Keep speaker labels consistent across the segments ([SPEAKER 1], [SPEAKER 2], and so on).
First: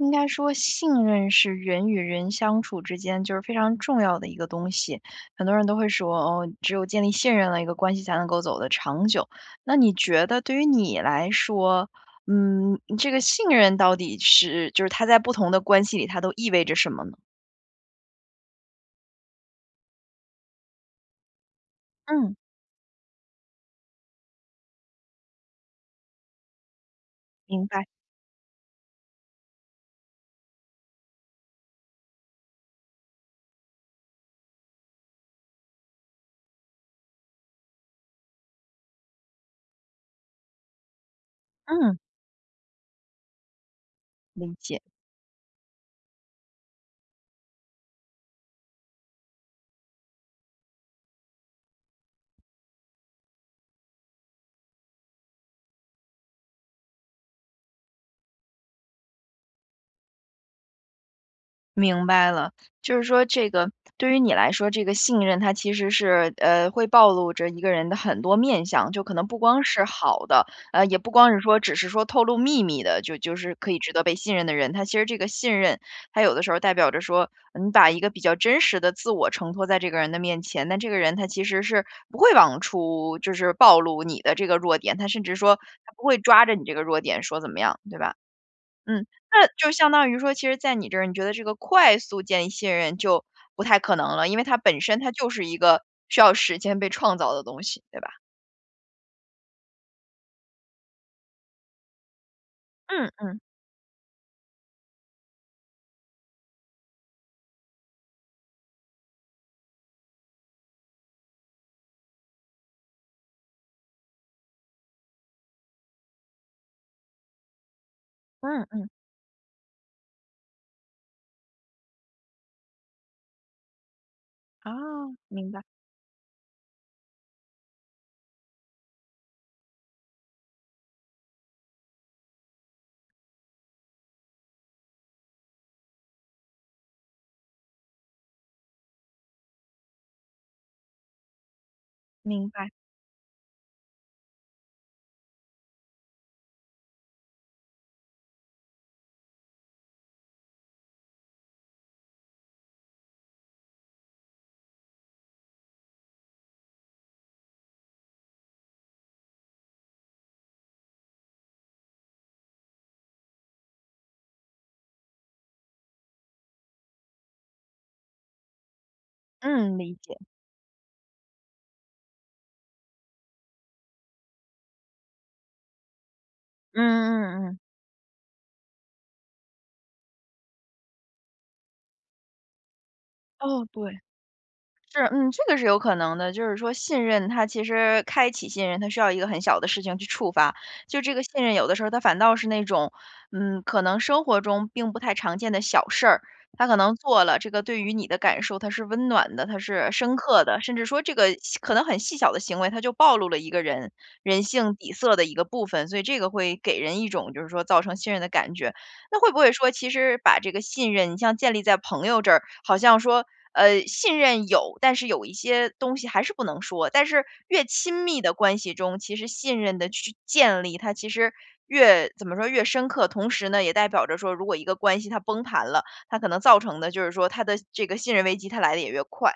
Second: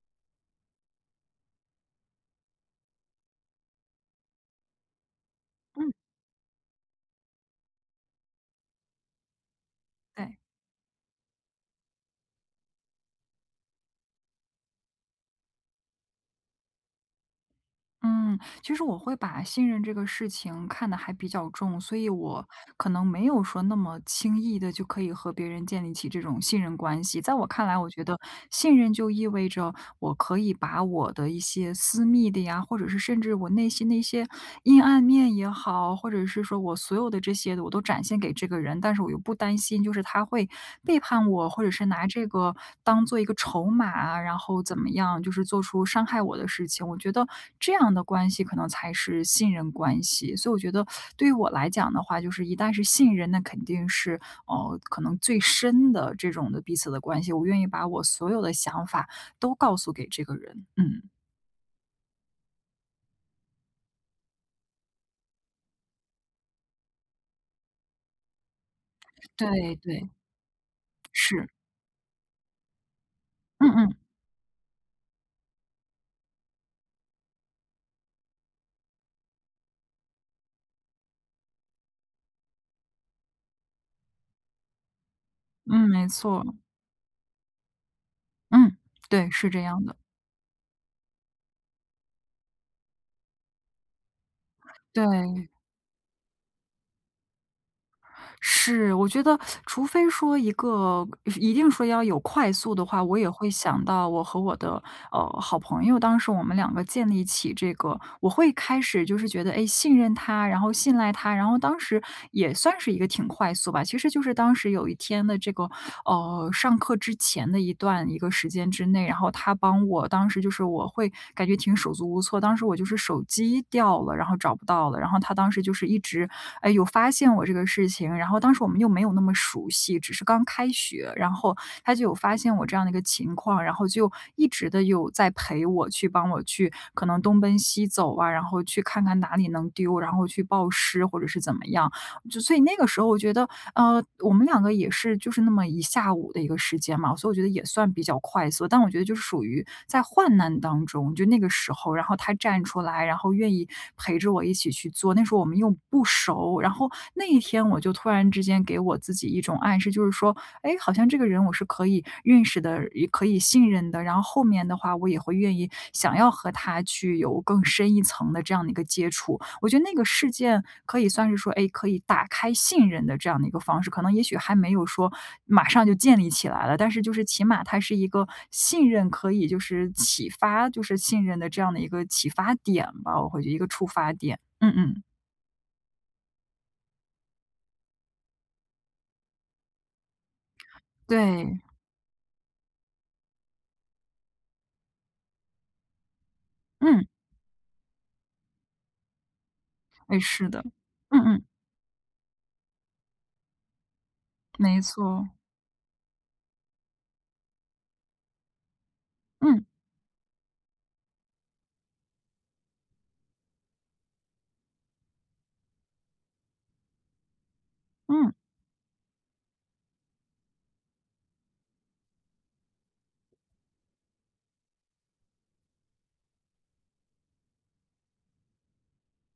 [SPEAKER 1] 应该说信任是人与人相处之间，就是非常重要的一个东西，很多人都会
[SPEAKER 2] 嗯。
[SPEAKER 1] 说，哦，只有建立信任了，一个关系才能够走的长久。那你觉
[SPEAKER 2] 对。
[SPEAKER 1] 得对于你来说，嗯，这个信任到底是，就是它在不同的关系里它都意味着什么呢？
[SPEAKER 2] 嗯，其实我会把信任这个事情看得还比较重，所以
[SPEAKER 1] 嗯。
[SPEAKER 2] 我可能没有说，那么轻易的就可以和别人建立起这种信任关系。在我
[SPEAKER 1] 明
[SPEAKER 2] 看来，
[SPEAKER 1] 白。
[SPEAKER 2] 我觉得信任就意味着，我可以把我的一些私密的呀，或者是甚至我内心的一些阴暗面也好，或者是说我所有的这些，我都展现给这个人，但是我又不担心就是他会背叛我，或者是
[SPEAKER 1] 嗯。
[SPEAKER 2] 拿这个当做一个筹码，然
[SPEAKER 1] 理
[SPEAKER 2] 后怎
[SPEAKER 1] 解。
[SPEAKER 2] 么样，就是做出伤害我的事情，我觉得这样的关系可能才是信任关系。所以我觉得对于我来讲的话，就是一旦是信任，那肯定是呃，可能最深的这种的彼此的关系，我愿意把我所有的想法都告诉给这个人，嗯。
[SPEAKER 1] 明白了，就是说这个对于你来说，这个信任它其实是，呃，会暴露着一个人的很多面向，就可能不光
[SPEAKER 2] 对，
[SPEAKER 1] 是
[SPEAKER 2] 对，
[SPEAKER 1] 好的，呃，也不光是
[SPEAKER 2] 是。
[SPEAKER 1] 说，只是说透露秘密的，就就是可
[SPEAKER 2] 嗯，
[SPEAKER 1] 以值
[SPEAKER 2] 嗯。
[SPEAKER 1] 得被信任的人。它其实这个信任它有的时候代表着说，你把一个比较真实的自我呈托在这个人的面前，那这个人他其实是不会往出就是暴露你的这个弱点，他甚至说
[SPEAKER 2] 嗯，
[SPEAKER 1] 他不
[SPEAKER 2] 没
[SPEAKER 1] 会抓
[SPEAKER 2] 错。
[SPEAKER 1] 着你这个弱点说怎么样，对吧？
[SPEAKER 2] 嗯，
[SPEAKER 1] 嗯，
[SPEAKER 2] 对，
[SPEAKER 1] 那
[SPEAKER 2] 是这
[SPEAKER 1] 就
[SPEAKER 2] 样
[SPEAKER 1] 相
[SPEAKER 2] 的。
[SPEAKER 1] 当于说其实在你这儿，你觉得这个快速建立信任，就不太可能了，因为它本身它就是
[SPEAKER 2] 对。
[SPEAKER 1] 一个需要时间被创造的东西，对吧？
[SPEAKER 2] 是，我觉得 除非说一个一定说要有快速的话，
[SPEAKER 1] 嗯，
[SPEAKER 2] 我也
[SPEAKER 1] 嗯。
[SPEAKER 2] 会想到我和我的，呃，好朋友，当时我们2个建立起这个我会开始就是觉得，哎，信任他，然后信赖他，然后当时也算是一个挺快速吧。其实就是当时有一天的这个，呃，上课之前的一段一个时
[SPEAKER 1] 嗯，
[SPEAKER 2] 间之
[SPEAKER 1] 嗯。
[SPEAKER 2] 内，然后他帮我当时就是我会感觉挺手足无措，当时我就是手机掉了，然后找不
[SPEAKER 1] 啊，
[SPEAKER 2] 到了。然后他
[SPEAKER 1] 明
[SPEAKER 2] 当
[SPEAKER 1] 白。
[SPEAKER 2] 时就是一直，哎，有发现我这个事情，然后当时我们又没有那么熟悉，只是刚开学，然后他就有发现我这样的一个情况，然后就一直的有在陪我，去帮我去可能东奔西走啊，然后去看看哪里能丢，然后去报失或者是怎么样。就
[SPEAKER 1] 明
[SPEAKER 2] 所以
[SPEAKER 1] 白。
[SPEAKER 2] 那个时候我觉得，呃，我们2个也是，就是那么一下午的一个时间嘛，所以我觉得也算比较快速，但我觉得就是属于在患难当中，就那个时候，然后他站出来，然后愿意陪着我一起去做，那时候我们又不熟，然后那一天，我就突然之间给我自己一种暗示，就是说，哎，好像这个人我是可以认识的，也可以信任的，然后后面的话，我也会愿意想要和他，去有更深一层的这样的一个接触。我
[SPEAKER 1] 嗯，
[SPEAKER 2] 觉得那
[SPEAKER 1] 理
[SPEAKER 2] 个
[SPEAKER 1] 解。
[SPEAKER 2] 事件可以算是说，哎，可以打开信任的这样的一个方式，可能也许还没有说，马上就建立起来了，
[SPEAKER 1] 嗯，
[SPEAKER 2] 但是就是
[SPEAKER 1] 嗯，
[SPEAKER 2] 起
[SPEAKER 1] 嗯，嗯。
[SPEAKER 2] 码它是一个信任可以就是启发就是信任的这样的一个启发点吧，我会觉得一
[SPEAKER 1] 哦，
[SPEAKER 2] 个触
[SPEAKER 1] 对。
[SPEAKER 2] 发点，嗯，
[SPEAKER 1] 是，
[SPEAKER 2] 嗯。
[SPEAKER 1] 嗯，这个是有可能的，就是说信任它其实开启信任，它需要一个很小的事情去触发，就是这个信任
[SPEAKER 2] 对。
[SPEAKER 1] 有的时候它反倒是那种，嗯，可能生活中并不太常见的小事儿，他可能
[SPEAKER 2] 嗯。
[SPEAKER 1] 做了，这个对于你的感受，它是温暖的，它是深
[SPEAKER 2] 哎，
[SPEAKER 1] 刻
[SPEAKER 2] 是
[SPEAKER 1] 的，
[SPEAKER 2] 的，
[SPEAKER 1] 甚至说这
[SPEAKER 2] 嗯，
[SPEAKER 1] 个
[SPEAKER 2] 嗯。
[SPEAKER 1] 可能很细小的行为，它就暴露了一个人，人性
[SPEAKER 2] 没
[SPEAKER 1] 底色的
[SPEAKER 2] 错。
[SPEAKER 1] 一个部分，所以这个会给人一种，就是说造成信任的感觉。那会不会
[SPEAKER 2] 嗯。
[SPEAKER 1] 说，其实把这个信任像建立在朋友这儿，好像说，呃，信任有，但是有一些东西还是不能说，但是越亲密
[SPEAKER 2] 嗯。
[SPEAKER 1] 的关系中，其实信任的去去建立，它其实越怎么说越深刻，同时呢，也代表着，说如果一个关系它崩盘了，它可能造成的，就是说他的这个信任危机它来得也越快。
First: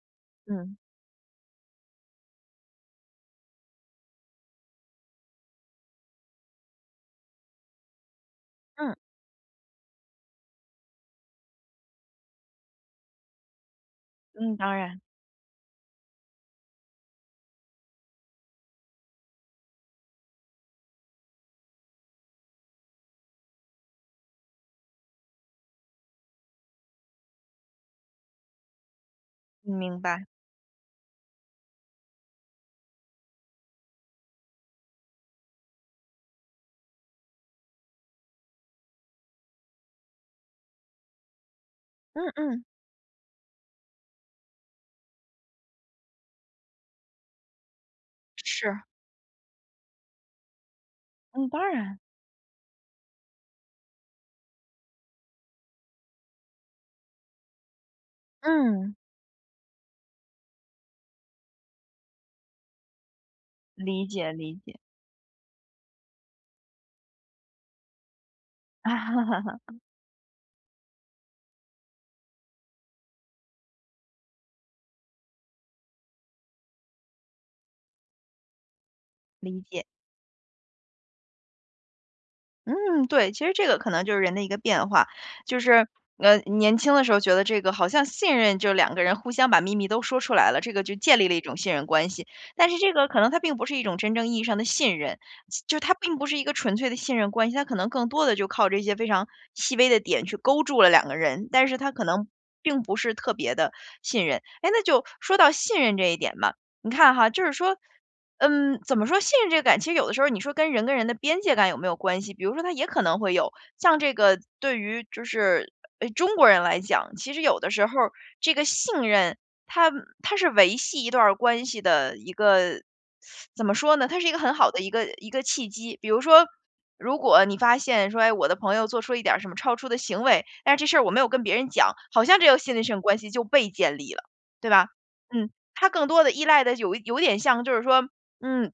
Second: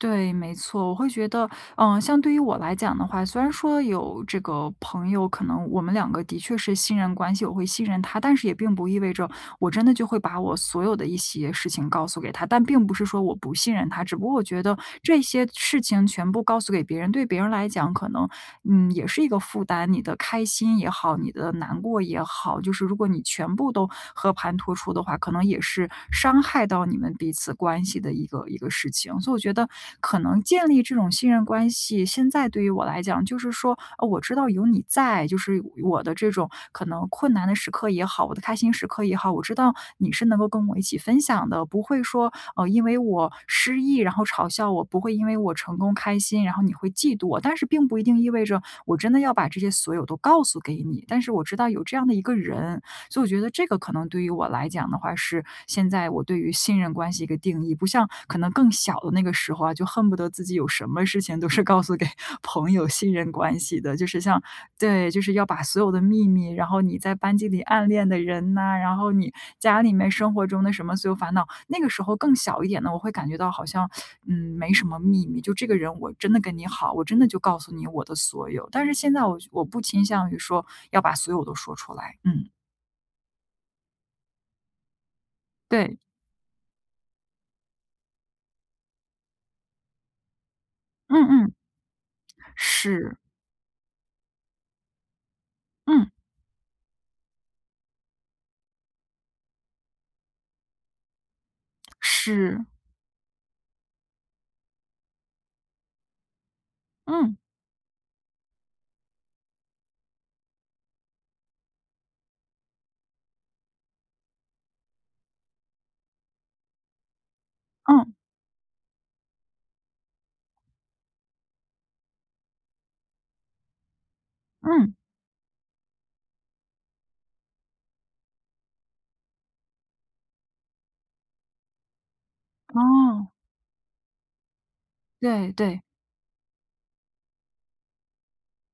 [SPEAKER 2] 对，没
[SPEAKER 1] 嗯。
[SPEAKER 2] 错，我会觉得，呃，相对于我来讲的话，虽然说有这个朋友，可能我们2个的确是信任关系，我会信任他，但是也并不
[SPEAKER 1] 嗯。
[SPEAKER 2] 意味着我真的就会把我所有的一些事情告诉给他，但并不是说我不信任他。只不过我
[SPEAKER 1] 嗯，
[SPEAKER 2] 觉
[SPEAKER 1] 当
[SPEAKER 2] 得
[SPEAKER 1] 然。
[SPEAKER 2] 这些事情全部告诉给别人，对别人来讲可能嗯也是一个负担，你的开心也好，你的难过也好，就是如果你全部都和盘托出的话，可能也是伤害到你们彼此关系的一个一个事情。所以我觉得
[SPEAKER 1] 明
[SPEAKER 2] 可
[SPEAKER 1] 白。
[SPEAKER 2] 能建立这种信任关系现在对于我来讲就是说呃我知道有你在。就是我的这种可能困难的时刻也好，我的开心时刻也好，我知道你是能够跟我一起分享的，不会
[SPEAKER 1] 嗯，
[SPEAKER 2] 说
[SPEAKER 1] 嗯。
[SPEAKER 2] 呃因为我失意，然后嘲笑我；不会因为我成功开心，然后你会嫉妒我。但是并不一定意味着
[SPEAKER 1] 是。
[SPEAKER 2] 我真的要把这些所有都告诉给你，但是我
[SPEAKER 1] 嗯，
[SPEAKER 2] 知
[SPEAKER 1] 当
[SPEAKER 2] 道有这
[SPEAKER 1] 然。
[SPEAKER 2] 样的一个人。所以我觉得这个可能对于我来讲的话是现在我对于信任关系的一个定义。不像可能更
[SPEAKER 1] 嗯。
[SPEAKER 2] 小的那个时候啊，就恨不得自己有什么事情都是告诉给朋友信任关系的，
[SPEAKER 1] 理
[SPEAKER 2] 就是
[SPEAKER 1] 解，
[SPEAKER 2] 像
[SPEAKER 1] 理解。
[SPEAKER 2] 对，就是要把所有的秘密，然后你在班级里暗恋的人啊，然后你 家里面生活中的什么所有烦恼。那个时候更小一点的，我会感觉到好像，嗯，没什么秘密，就这个人我真的跟你好，我真的就告诉你我的所有。但是现在我
[SPEAKER 1] 理
[SPEAKER 2] 我不
[SPEAKER 1] 解。
[SPEAKER 2] 倾向于说要把所有都说出来，嗯。
[SPEAKER 1] 嗯，对，其实这个可能就是人的一个变化。就是，
[SPEAKER 2] 对。
[SPEAKER 1] 呃，年轻的时候觉得这个好像信任就2个人互相把秘密都说出来了，这个就建立了一
[SPEAKER 2] 嗯，嗯。
[SPEAKER 1] 种信任关系。但是这个
[SPEAKER 2] 是。
[SPEAKER 1] 可能它并不是一种真正意义上的信任。就就它
[SPEAKER 2] 嗯。
[SPEAKER 1] 并不是一个纯粹的信任关系，它可能更多的就靠这些非常细微的点去勾住了2个人，但是它可能
[SPEAKER 2] 是。
[SPEAKER 1] 并不是特别的信任。哎，那就说到信任这一点嘛，你看哈，
[SPEAKER 2] 嗯。
[SPEAKER 1] 就是说嗯，怎么说，信任这个感，其实有的时候你说跟人跟人的边界感有没有关系？比如说他也可能会有，像这个对于，就是，哎，中国人来讲，其实有的时候儿，
[SPEAKER 2] 嗯。
[SPEAKER 1] 这个信任，它它是维系一段儿关系的一个 怎么说呢，它是一个很好的一
[SPEAKER 2] 嗯。
[SPEAKER 1] 个一个契机。比如说，如果你发现说：“哎，我的朋友做出一点儿什么超出的行为，但是这事儿我没有跟别人讲。“好像这个信任上关
[SPEAKER 2] 哦。
[SPEAKER 1] 系就被建立了，对吧，嗯，
[SPEAKER 2] 对，对。
[SPEAKER 1] 它更多的依赖的有有点像就是说，嗯，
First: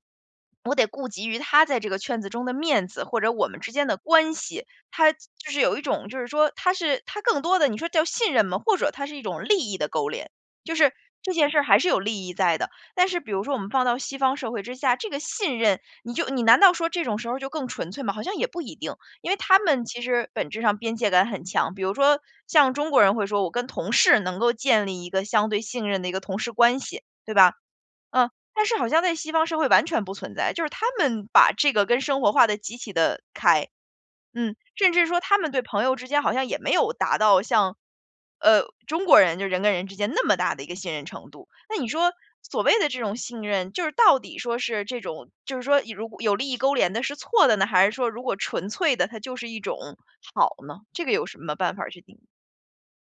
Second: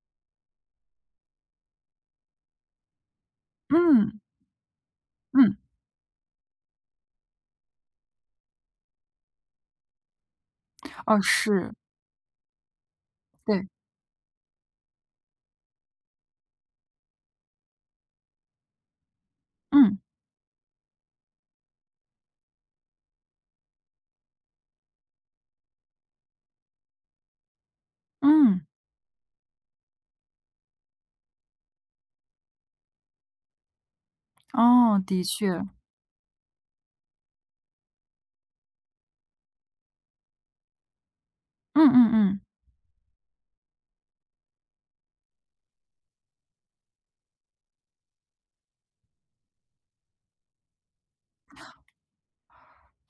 [SPEAKER 1] 我得顾及于他在这个圈子中的面子，或者我们之间的
[SPEAKER 2] 嗯。
[SPEAKER 1] 关系，它就
[SPEAKER 2] 嗯。
[SPEAKER 1] 是有一种就是说它是它更多的你说叫信任吗？或者他是一种利益的勾连。就是
[SPEAKER 2] 呃，
[SPEAKER 1] 这件事儿
[SPEAKER 2] 是。
[SPEAKER 1] 还是有利益在的，但是比如说我
[SPEAKER 2] 对。
[SPEAKER 1] 们放到西方社会之下，这个信任，你就你难道说这种时候就更纯粹吗？好像也不一定，因为他们
[SPEAKER 2] 嗯。
[SPEAKER 1] 其实本质上边界感很强。比如说，像中国人会说”我跟同事能够建立一个相对信任的一个同事关系“，对吧？嗯，
[SPEAKER 2] 嗯。
[SPEAKER 1] 但是好像在西方社会完全不存在，就是他们把这个跟生活划得极其的开。嗯，甚
[SPEAKER 2] 哦，
[SPEAKER 1] 至说
[SPEAKER 2] 的
[SPEAKER 1] 他们对
[SPEAKER 2] 确。
[SPEAKER 1] 朋友之间好像也没有达到像，呃，中国人，就是人跟人之间那么大的一个信任程度。那
[SPEAKER 2] 嗯
[SPEAKER 1] 你说
[SPEAKER 2] 嗯-嗯。
[SPEAKER 1] 所谓的这种信任，就是到底说是这种就是说如有利益勾连的是错的呢，还是说如果纯粹的它就是一种好呢？这个有什么办法儿去定义？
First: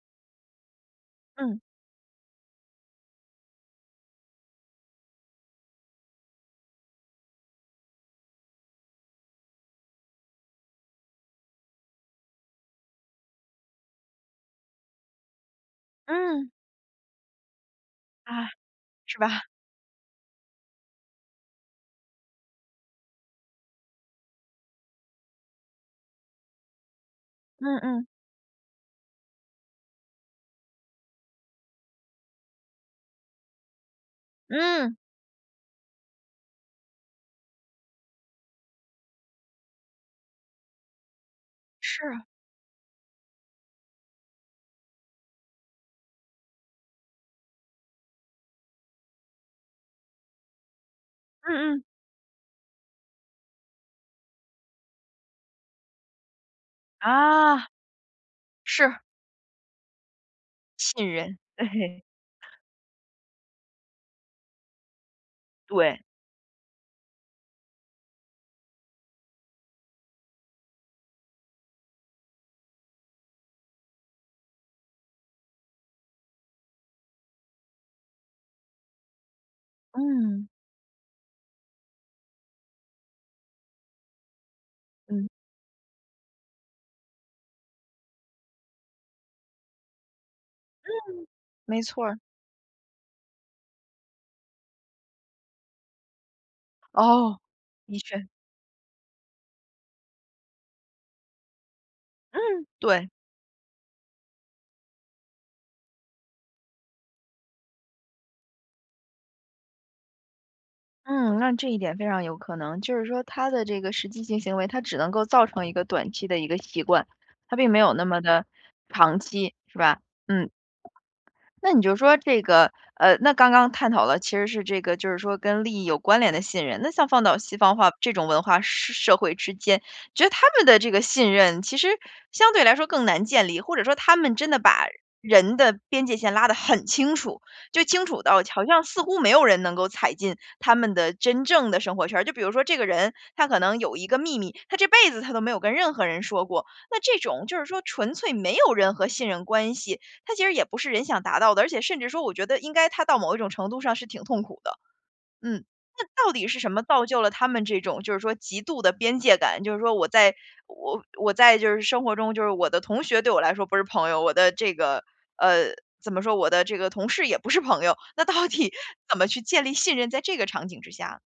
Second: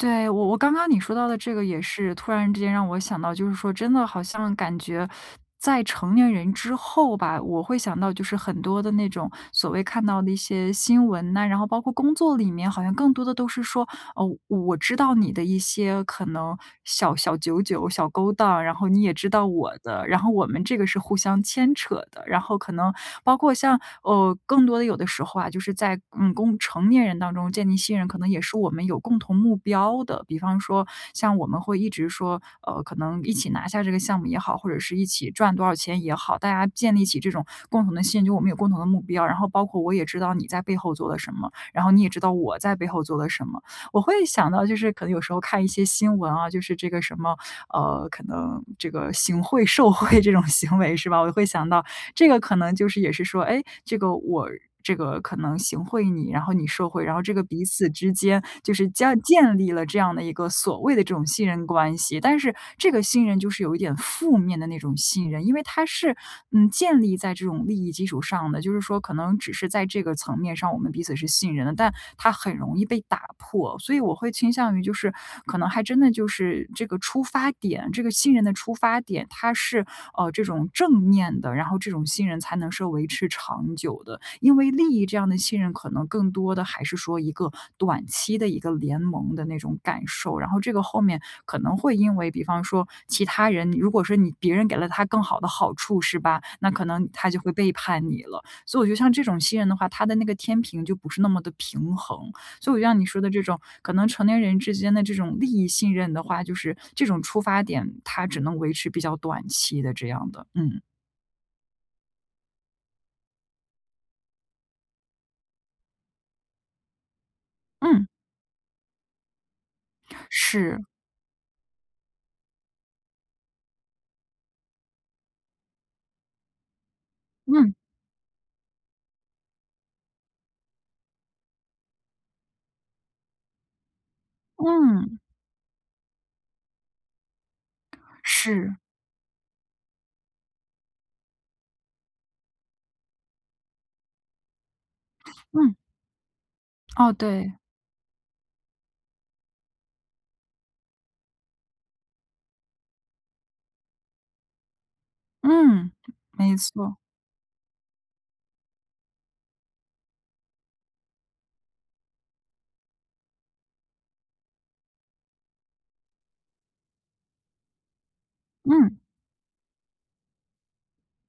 [SPEAKER 2] 对，我我刚刚你说到的这
[SPEAKER 1] 嗯。
[SPEAKER 2] 个也是突然之间让我想到，就是说真的好像感觉 在成年人之后吧，我会想到就是很多的那种所谓看到的一些新闻呐，然后包括工作里面好像更多的都是说，哦，我我知道你的一些可
[SPEAKER 1] 嗯。
[SPEAKER 2] 能小小九九小勾
[SPEAKER 1] 啊，
[SPEAKER 2] 当，然后你也
[SPEAKER 1] 是
[SPEAKER 2] 知
[SPEAKER 1] 吧？
[SPEAKER 2] 道我的，然后我们这个是互相牵扯的。然后可能包括像，呃，更多的有的时候啊，就是在，嗯，共成年人当中建立
[SPEAKER 1] 嗯，
[SPEAKER 2] 信
[SPEAKER 1] 嗯。
[SPEAKER 2] 任，可能也是我们有共同目标的。比方说像我们会一直说，呃，可能一起拿下这个项目也好，或者
[SPEAKER 1] 嗯。
[SPEAKER 2] 是一起赚多少钱也好，大家建立起这种共同的信任，就是我们有共同的目标，然后包括我也知道你在背后做了什么，然后你也知
[SPEAKER 1] 是。
[SPEAKER 2] 道我在背后做了什么。我会想到就是可能有时候看一些新闻啊，就是这个什么，呃，可能这个行贿受贿这种行为是吧，我会想
[SPEAKER 1] 嗯，嗯。
[SPEAKER 2] 到这个可能就是也是说，哎，这个，我这个可能行贿你，然后你受贿，然后这个彼
[SPEAKER 1] 啊，
[SPEAKER 2] 此之间就是
[SPEAKER 1] 是。
[SPEAKER 2] 建建立了这样的一个所谓的
[SPEAKER 1] 信
[SPEAKER 2] 这种
[SPEAKER 1] 任，
[SPEAKER 2] 信任关
[SPEAKER 1] 对。
[SPEAKER 2] 系。但是这个信任就是有一点负面的那种信任，因为它
[SPEAKER 1] 对。
[SPEAKER 2] 是，嗯，建立在这种利益基础上的，就是说可能只是在这个层面上，我们彼此是信任的，但它很容易被打破。所以我会倾向于就是可能还真的就是这个出发点，这个信任的出发点，它是，呃，这
[SPEAKER 1] 嗯。
[SPEAKER 2] 种正面的，然后这种信任才能是维持长久的，因为利益这样
[SPEAKER 1] 嗯。
[SPEAKER 2] 的信任可能更多的还是说一个短期的一个联盟的那种感受。然后这个后面
[SPEAKER 1] 嗯，
[SPEAKER 2] 可能
[SPEAKER 1] 没
[SPEAKER 2] 会
[SPEAKER 1] 错
[SPEAKER 2] 因
[SPEAKER 1] 儿。
[SPEAKER 2] 为比方说其他人，如果说你别人给了他更好的好处是吧，那可能他
[SPEAKER 1] 哦，
[SPEAKER 2] 就会背
[SPEAKER 1] 的
[SPEAKER 2] 叛你
[SPEAKER 1] 确。
[SPEAKER 2] 了。所以我觉得像这种信任的话，他的那个天平就不是那么的平衡。
[SPEAKER 1] 嗯，
[SPEAKER 2] 所以我觉得像你
[SPEAKER 1] 对。
[SPEAKER 2] 说的这种可能成年人之间的这种利益信任的话，就是这种出发点，他只能维持比较短期的这样的，嗯。
[SPEAKER 1] 嗯，那这一点非常有可能，就是说他的这个实际性行为它只能够造成一个短期的一个习惯，他并没有
[SPEAKER 2] 嗯。
[SPEAKER 1] 那么的长期是吧？嗯，
[SPEAKER 2] 是。
[SPEAKER 1] 那你就说这个，呃，那刚刚探讨的其实是这个，就是说，跟利益有关联的信任，那像放到西
[SPEAKER 2] 嗯。
[SPEAKER 1] 方化这种文化社社会之间，觉得他们的这个信任，其实相对来说更难建立，或者说他们真的把
[SPEAKER 2] 嗯。
[SPEAKER 1] 人的边界线拉得很清楚，就清楚到好
[SPEAKER 2] 是。
[SPEAKER 1] 像似乎没有人能够踩进他们的真正的生活圈儿。就比如说这个人，他可能有一个秘密，他这辈子他都没有跟
[SPEAKER 2] 嗯。
[SPEAKER 1] 任何人说过，那
[SPEAKER 2] 哦，
[SPEAKER 1] 这种
[SPEAKER 2] 对。
[SPEAKER 1] 就是说纯粹没有任何信任关系。它其实也不是人想达到的，而且甚至说我觉得应该他到某一种程度上是挺痛苦的。嗯，
[SPEAKER 2] 嗯，
[SPEAKER 1] 那到底
[SPEAKER 2] 没
[SPEAKER 1] 是什么
[SPEAKER 2] 错。
[SPEAKER 1] 造就了他们这种就是说极度的边界感，就是说我在我我在就是生活中就是我的同学对我来说不是朋友，我的这个，呃，怎么说，我的这个同事也不是朋友，那到底
[SPEAKER 2] 嗯。
[SPEAKER 1] 怎么去建立信任，在这个场景之下？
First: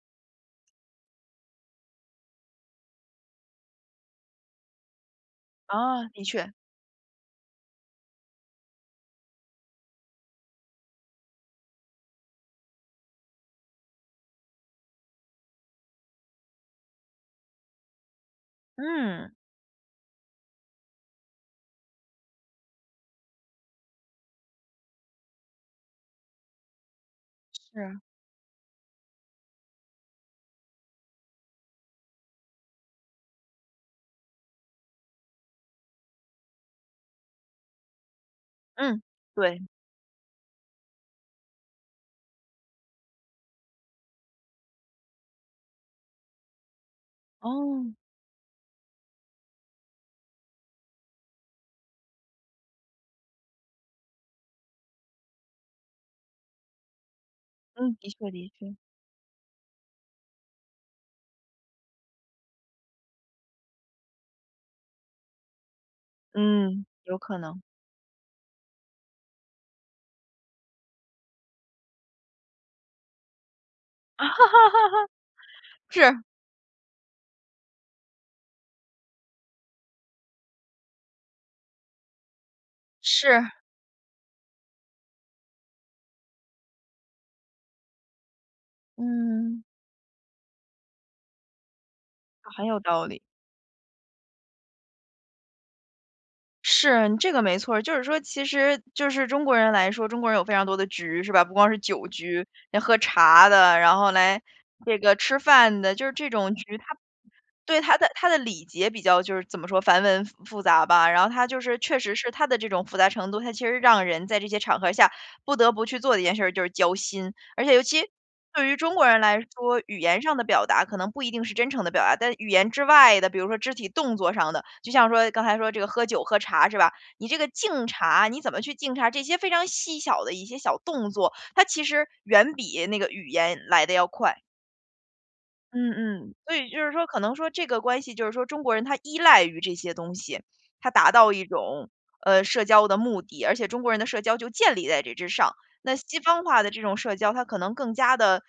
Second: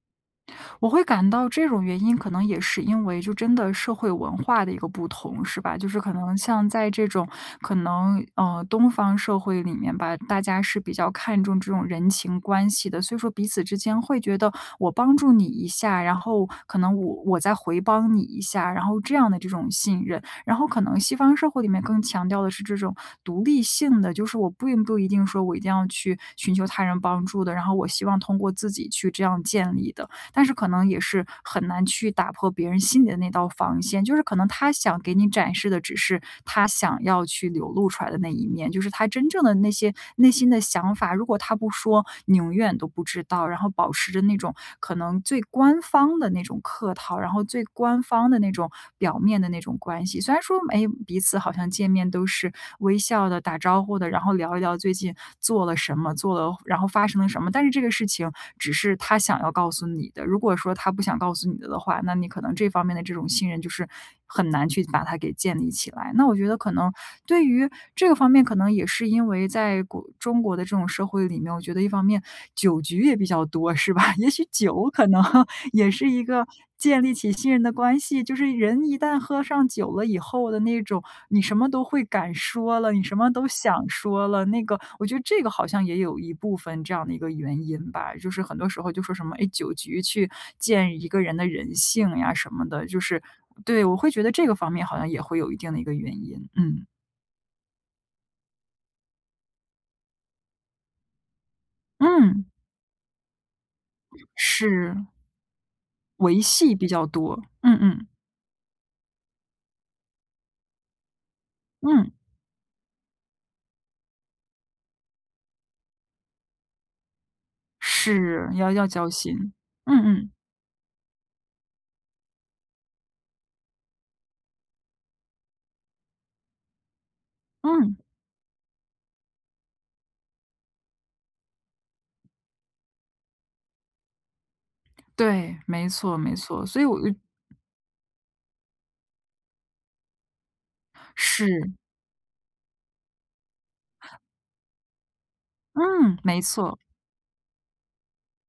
[SPEAKER 2] 我会感到这种原因，可能也是因为就真的社会文化的一个不同，是吧？就是
[SPEAKER 1] 啊，
[SPEAKER 2] 可
[SPEAKER 1] 的
[SPEAKER 2] 能
[SPEAKER 1] 确。
[SPEAKER 2] 像在这种，可能，呃，东方社会里面吧，大家是比较看重这种人情关系的，所以说彼此之间会觉得我帮助你一下，然后可能我我再回帮你一下，然后这
[SPEAKER 1] 嗯。
[SPEAKER 2] 样的这种信任。然后可能西方社会里面，更强调的是这种独立性的，就是我并不一定说我一定要去寻求他人帮助的，然后
[SPEAKER 1] 是
[SPEAKER 2] 我
[SPEAKER 1] 啊。
[SPEAKER 2] 希望通过自己去这样建立的，但是可能也是，很难去打破别人心里的那道防线，就是可能他想给你展示的，只是他想要去流露出来的那一面，就是
[SPEAKER 1] 嗯，
[SPEAKER 2] 他真正的
[SPEAKER 1] 对。
[SPEAKER 2] 那些内心的想法，如果他不说你永远都不知道，然后保持着那种可能最官方的那种客套，然后最
[SPEAKER 1] 哦。
[SPEAKER 2] 官方的那种表面的那种关系。虽然说，哎，彼此好像见面都是微笑的、打招呼的，然后聊一聊最近做了什么，做了然后发生了什么，但是这个
[SPEAKER 1] 嗯，
[SPEAKER 2] 事
[SPEAKER 1] 的确，
[SPEAKER 2] 情
[SPEAKER 1] 的
[SPEAKER 2] 只
[SPEAKER 1] 确。
[SPEAKER 2] 是他想要告诉你的，如果说他不想告诉你的话，那你可能这方面的这种信任，就是很难去把它给建立起来。那我觉得可
[SPEAKER 1] 嗯，
[SPEAKER 2] 能
[SPEAKER 1] 有可
[SPEAKER 2] 对
[SPEAKER 1] 能。
[SPEAKER 2] 于这个方面，可能也是因为在国中国的这种社会里面，我觉得一方面酒局也比较多是吧？也许酒可能 也是一
[SPEAKER 1] 是。
[SPEAKER 2] 个建立起信任的关系，就是人一旦喝上酒了以后的那种，你什么都会敢说了，你什么都
[SPEAKER 1] 是。
[SPEAKER 2] 想说了。那个，我觉得这个好像也有一部分，这样的一个原因吧，就是很多时候就说什么，哎，
[SPEAKER 1] 嗯。
[SPEAKER 2] 酒局去见一个人的人性呀什么
[SPEAKER 1] 很有
[SPEAKER 2] 的，就
[SPEAKER 1] 道理。
[SPEAKER 2] 是对，我会觉得这个方面，好像也会有一定的一个原因，嗯。
[SPEAKER 1] 是，这个没错儿，就是说其实就是中国人来说，中国人有非常多的局，是吧？不光是酒局，
[SPEAKER 2] 嗯。
[SPEAKER 1] 喝茶的，然后来这
[SPEAKER 2] 是。
[SPEAKER 1] 个吃饭的，就是这
[SPEAKER 2] 维
[SPEAKER 1] 种
[SPEAKER 2] 系
[SPEAKER 1] 局，它
[SPEAKER 2] 比较多，嗯，
[SPEAKER 1] 对，它
[SPEAKER 2] 嗯。
[SPEAKER 1] 的它的礼节比较就是怎么说，繁文复杂吧，然后它就是确
[SPEAKER 2] 嗯。
[SPEAKER 1] 实是它的这种复杂程度，它其实是让人在这些场合下，不得不去做的一件事儿就是交心。而且尤其
[SPEAKER 2] 是，
[SPEAKER 1] 对
[SPEAKER 2] 要
[SPEAKER 1] 于
[SPEAKER 2] 要
[SPEAKER 1] 中国
[SPEAKER 2] 交
[SPEAKER 1] 人
[SPEAKER 2] 心，
[SPEAKER 1] 来说，
[SPEAKER 2] 嗯，
[SPEAKER 1] 语言
[SPEAKER 2] 嗯。
[SPEAKER 1] 上的表达可能不一定是真诚的表达，但语言之外的，比如说肢体动作上的，就像说刚才说这个喝酒、喝茶是吧，你这个敬
[SPEAKER 2] 嗯。
[SPEAKER 1] 茶，你怎么去敬茶，这些非常细小的一些小动作，它其实远比那个语言来的要快。
[SPEAKER 2] 对，没
[SPEAKER 1] 嗯，
[SPEAKER 2] 错，
[SPEAKER 1] 嗯。
[SPEAKER 2] 没
[SPEAKER 1] 所
[SPEAKER 2] 错，
[SPEAKER 1] 以
[SPEAKER 2] 所
[SPEAKER 1] 就
[SPEAKER 2] 以
[SPEAKER 1] 是
[SPEAKER 2] 我
[SPEAKER 1] 说
[SPEAKER 2] 就
[SPEAKER 1] 可能说这个关系就是说，中国人他依赖于这些东西，他达到一
[SPEAKER 2] 是。
[SPEAKER 1] 种，呃，社交的目的，而且中国人的社交就建立在这之上。那
[SPEAKER 2] 嗯，
[SPEAKER 1] 西
[SPEAKER 2] 没
[SPEAKER 1] 方化的
[SPEAKER 2] 错。
[SPEAKER 1] 这种社交它可能更加的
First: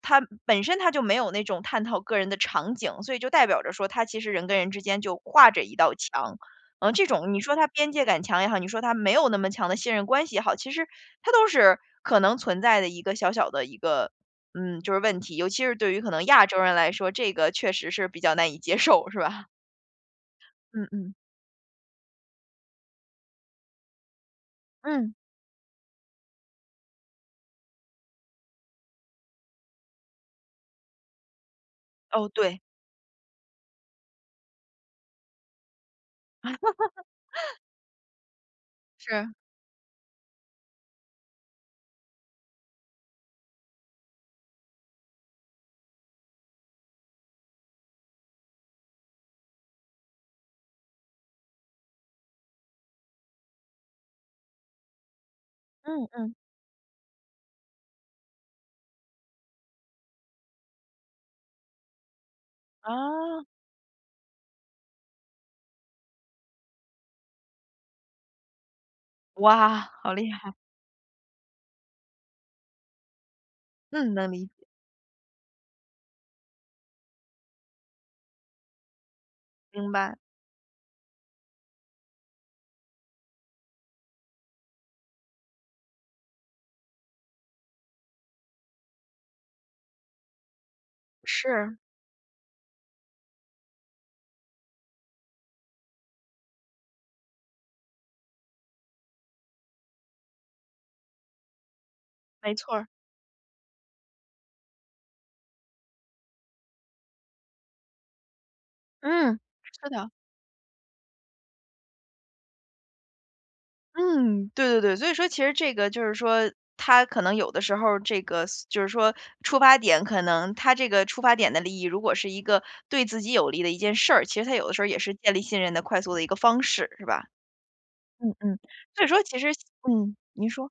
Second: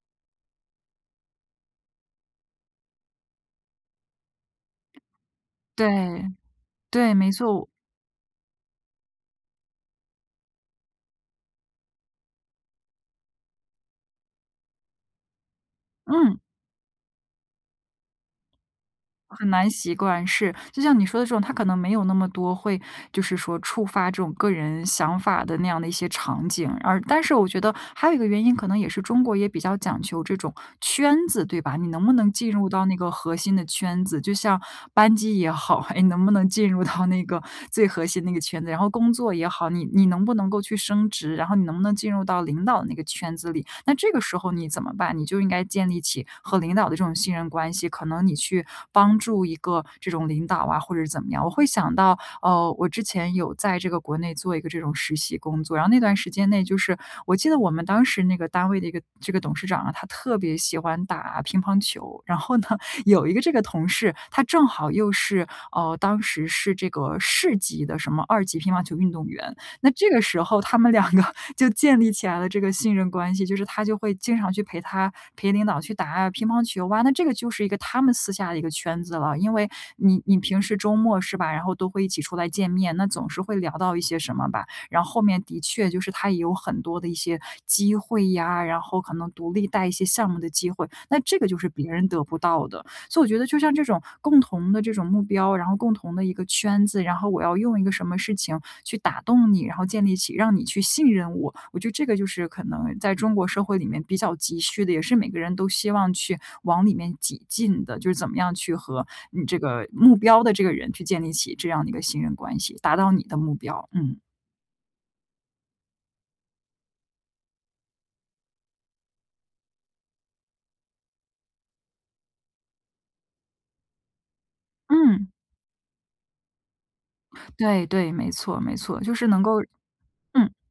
[SPEAKER 1] 它本身它就没有那种探讨个人的场景。所以就代表着说它其实人跟人之间就挂着一
[SPEAKER 2] 对，
[SPEAKER 1] 道墙。嗯，这
[SPEAKER 2] 对。没
[SPEAKER 1] 种你
[SPEAKER 2] 错
[SPEAKER 1] 说它
[SPEAKER 2] 我
[SPEAKER 1] 边界感强也好，你说它没有那么强的信任关系也好，其实它都是可能存在的一个小小的一个，嗯，就是问题，尤其是对于可能
[SPEAKER 2] 嗯。
[SPEAKER 1] 亚洲人来说，这个确实是比较难以接受，是吧？
[SPEAKER 2] 很难习惯，是。就
[SPEAKER 1] 嗯，
[SPEAKER 2] 像你
[SPEAKER 1] 嗯。
[SPEAKER 2] 说的这种，他可能没有那么多会就是说触发这种个人
[SPEAKER 1] 嗯。
[SPEAKER 2] 想法的那样的一些场景，而但是我觉得还有一个原因，可能也是中国也比较讲究这种圈子，对吧？你能不
[SPEAKER 1] 哦，
[SPEAKER 2] 能进
[SPEAKER 1] 对。
[SPEAKER 2] 入到那个核心的圈子，就像班级也好，哎，能不能
[SPEAKER 1] 啊。
[SPEAKER 2] 进入到那个 最核心那个圈子，然后工
[SPEAKER 1] 是。
[SPEAKER 2] 作也好，你你能不能够去升职，然后你能不能进入到领导的那个圈子里，那这个时候你怎么办？你就应该建立起和领导的这种信任关系。可能你去帮助一个这种领导啊，或者是怎么样。我会想到，呃，我之前有在这个国内做一个这种实习工作，然后那
[SPEAKER 1] 嗯，
[SPEAKER 2] 段时
[SPEAKER 1] 嗯。
[SPEAKER 2] 间内就是，我记得我们当时那个单位的一个这个董事长啊，他特别喜欢打乒乓球，然后呢，有一个
[SPEAKER 1] 啊。
[SPEAKER 2] 这个同事，他正好又是，呃，当时是这个市级的什么2级乒乓球运动员。
[SPEAKER 1] 哇，
[SPEAKER 2] 那这
[SPEAKER 1] 好
[SPEAKER 2] 个
[SPEAKER 1] 厉
[SPEAKER 2] 时
[SPEAKER 1] 害。
[SPEAKER 2] 候他们2个就建立起来了这个信任关系，就是他就
[SPEAKER 1] 嗯，
[SPEAKER 2] 会
[SPEAKER 1] 能
[SPEAKER 2] 经
[SPEAKER 1] 理
[SPEAKER 2] 常去
[SPEAKER 1] 解。
[SPEAKER 2] 陪他陪领导去打啊乒乓球啊，那这个就是一个他们私下的一个圈子了。因为
[SPEAKER 1] 明白。
[SPEAKER 2] 你你平时周末是吧，然后都会一起出来见面，那总是会聊到一些什么吧？然后面的确就是他也有很多的一些机会呀，然后可能独立带一些项目的机会，那这个就是
[SPEAKER 1] 是。
[SPEAKER 2] 别人得不到的。所以我觉得就像这种共同的这种目标，然后共同的一个圈子，然后我要用一个什么事情去打动你，然后建立起让你去信任我，我觉得这个就是
[SPEAKER 1] 没
[SPEAKER 2] 可
[SPEAKER 1] 错儿。
[SPEAKER 2] 能在中国社会里面比较急需的，也是每个人都希望去往里面挤进的。就是怎么样去和
[SPEAKER 1] 嗯，
[SPEAKER 2] 你这
[SPEAKER 1] 是
[SPEAKER 2] 个
[SPEAKER 1] 的。
[SPEAKER 2] 目标的这个人去建立起这样的一个信任关系，达到你的目标，嗯。
[SPEAKER 1] 嗯，对对对，所以说其实这个就是说，他可能有的时候这个嘶就是说出发点可能他这个出发点的利益，如果是一个对自己有利的一件事儿，其实他有的时候也是
[SPEAKER 2] 嗯。
[SPEAKER 1] 建立信任的快速的一个方式，是吧？
[SPEAKER 2] 对，对，没
[SPEAKER 1] 嗯，嗯，
[SPEAKER 2] 错，没错。
[SPEAKER 1] 所以
[SPEAKER 2] 就
[SPEAKER 1] 说
[SPEAKER 2] 是
[SPEAKER 1] 其
[SPEAKER 2] 能
[SPEAKER 1] 实
[SPEAKER 2] 够
[SPEAKER 1] 嗯，您
[SPEAKER 2] 嗯。
[SPEAKER 1] 说。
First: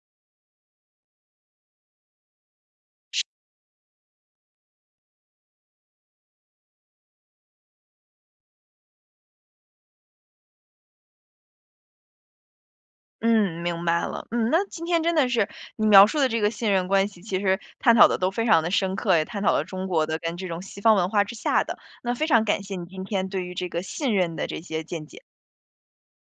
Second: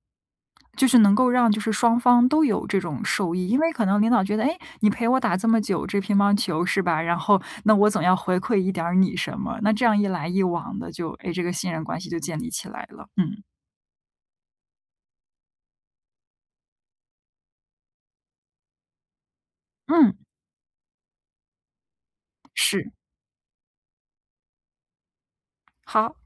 [SPEAKER 2] 就是能够让就是双方都有这种
[SPEAKER 1] 是。
[SPEAKER 2] 受益，因为可能领导觉得-哎？你陪我打 这么久，这乒乓球是吧？然后那我总要回馈一点儿你什么，那这样一来一往的就，哎，这个信任关系就建立起来了。嗯。
[SPEAKER 1] 嗯，明白了，嗯。那今天真的是，你描述的这个信任关系其实探讨的都非常的深刻，也探讨了中国
[SPEAKER 2] 嗯。
[SPEAKER 1] 的跟这种西方文化之下的。那非常感谢你
[SPEAKER 2] 是。
[SPEAKER 1] 今天对于这个信任的这些见解。
[SPEAKER 2] 好。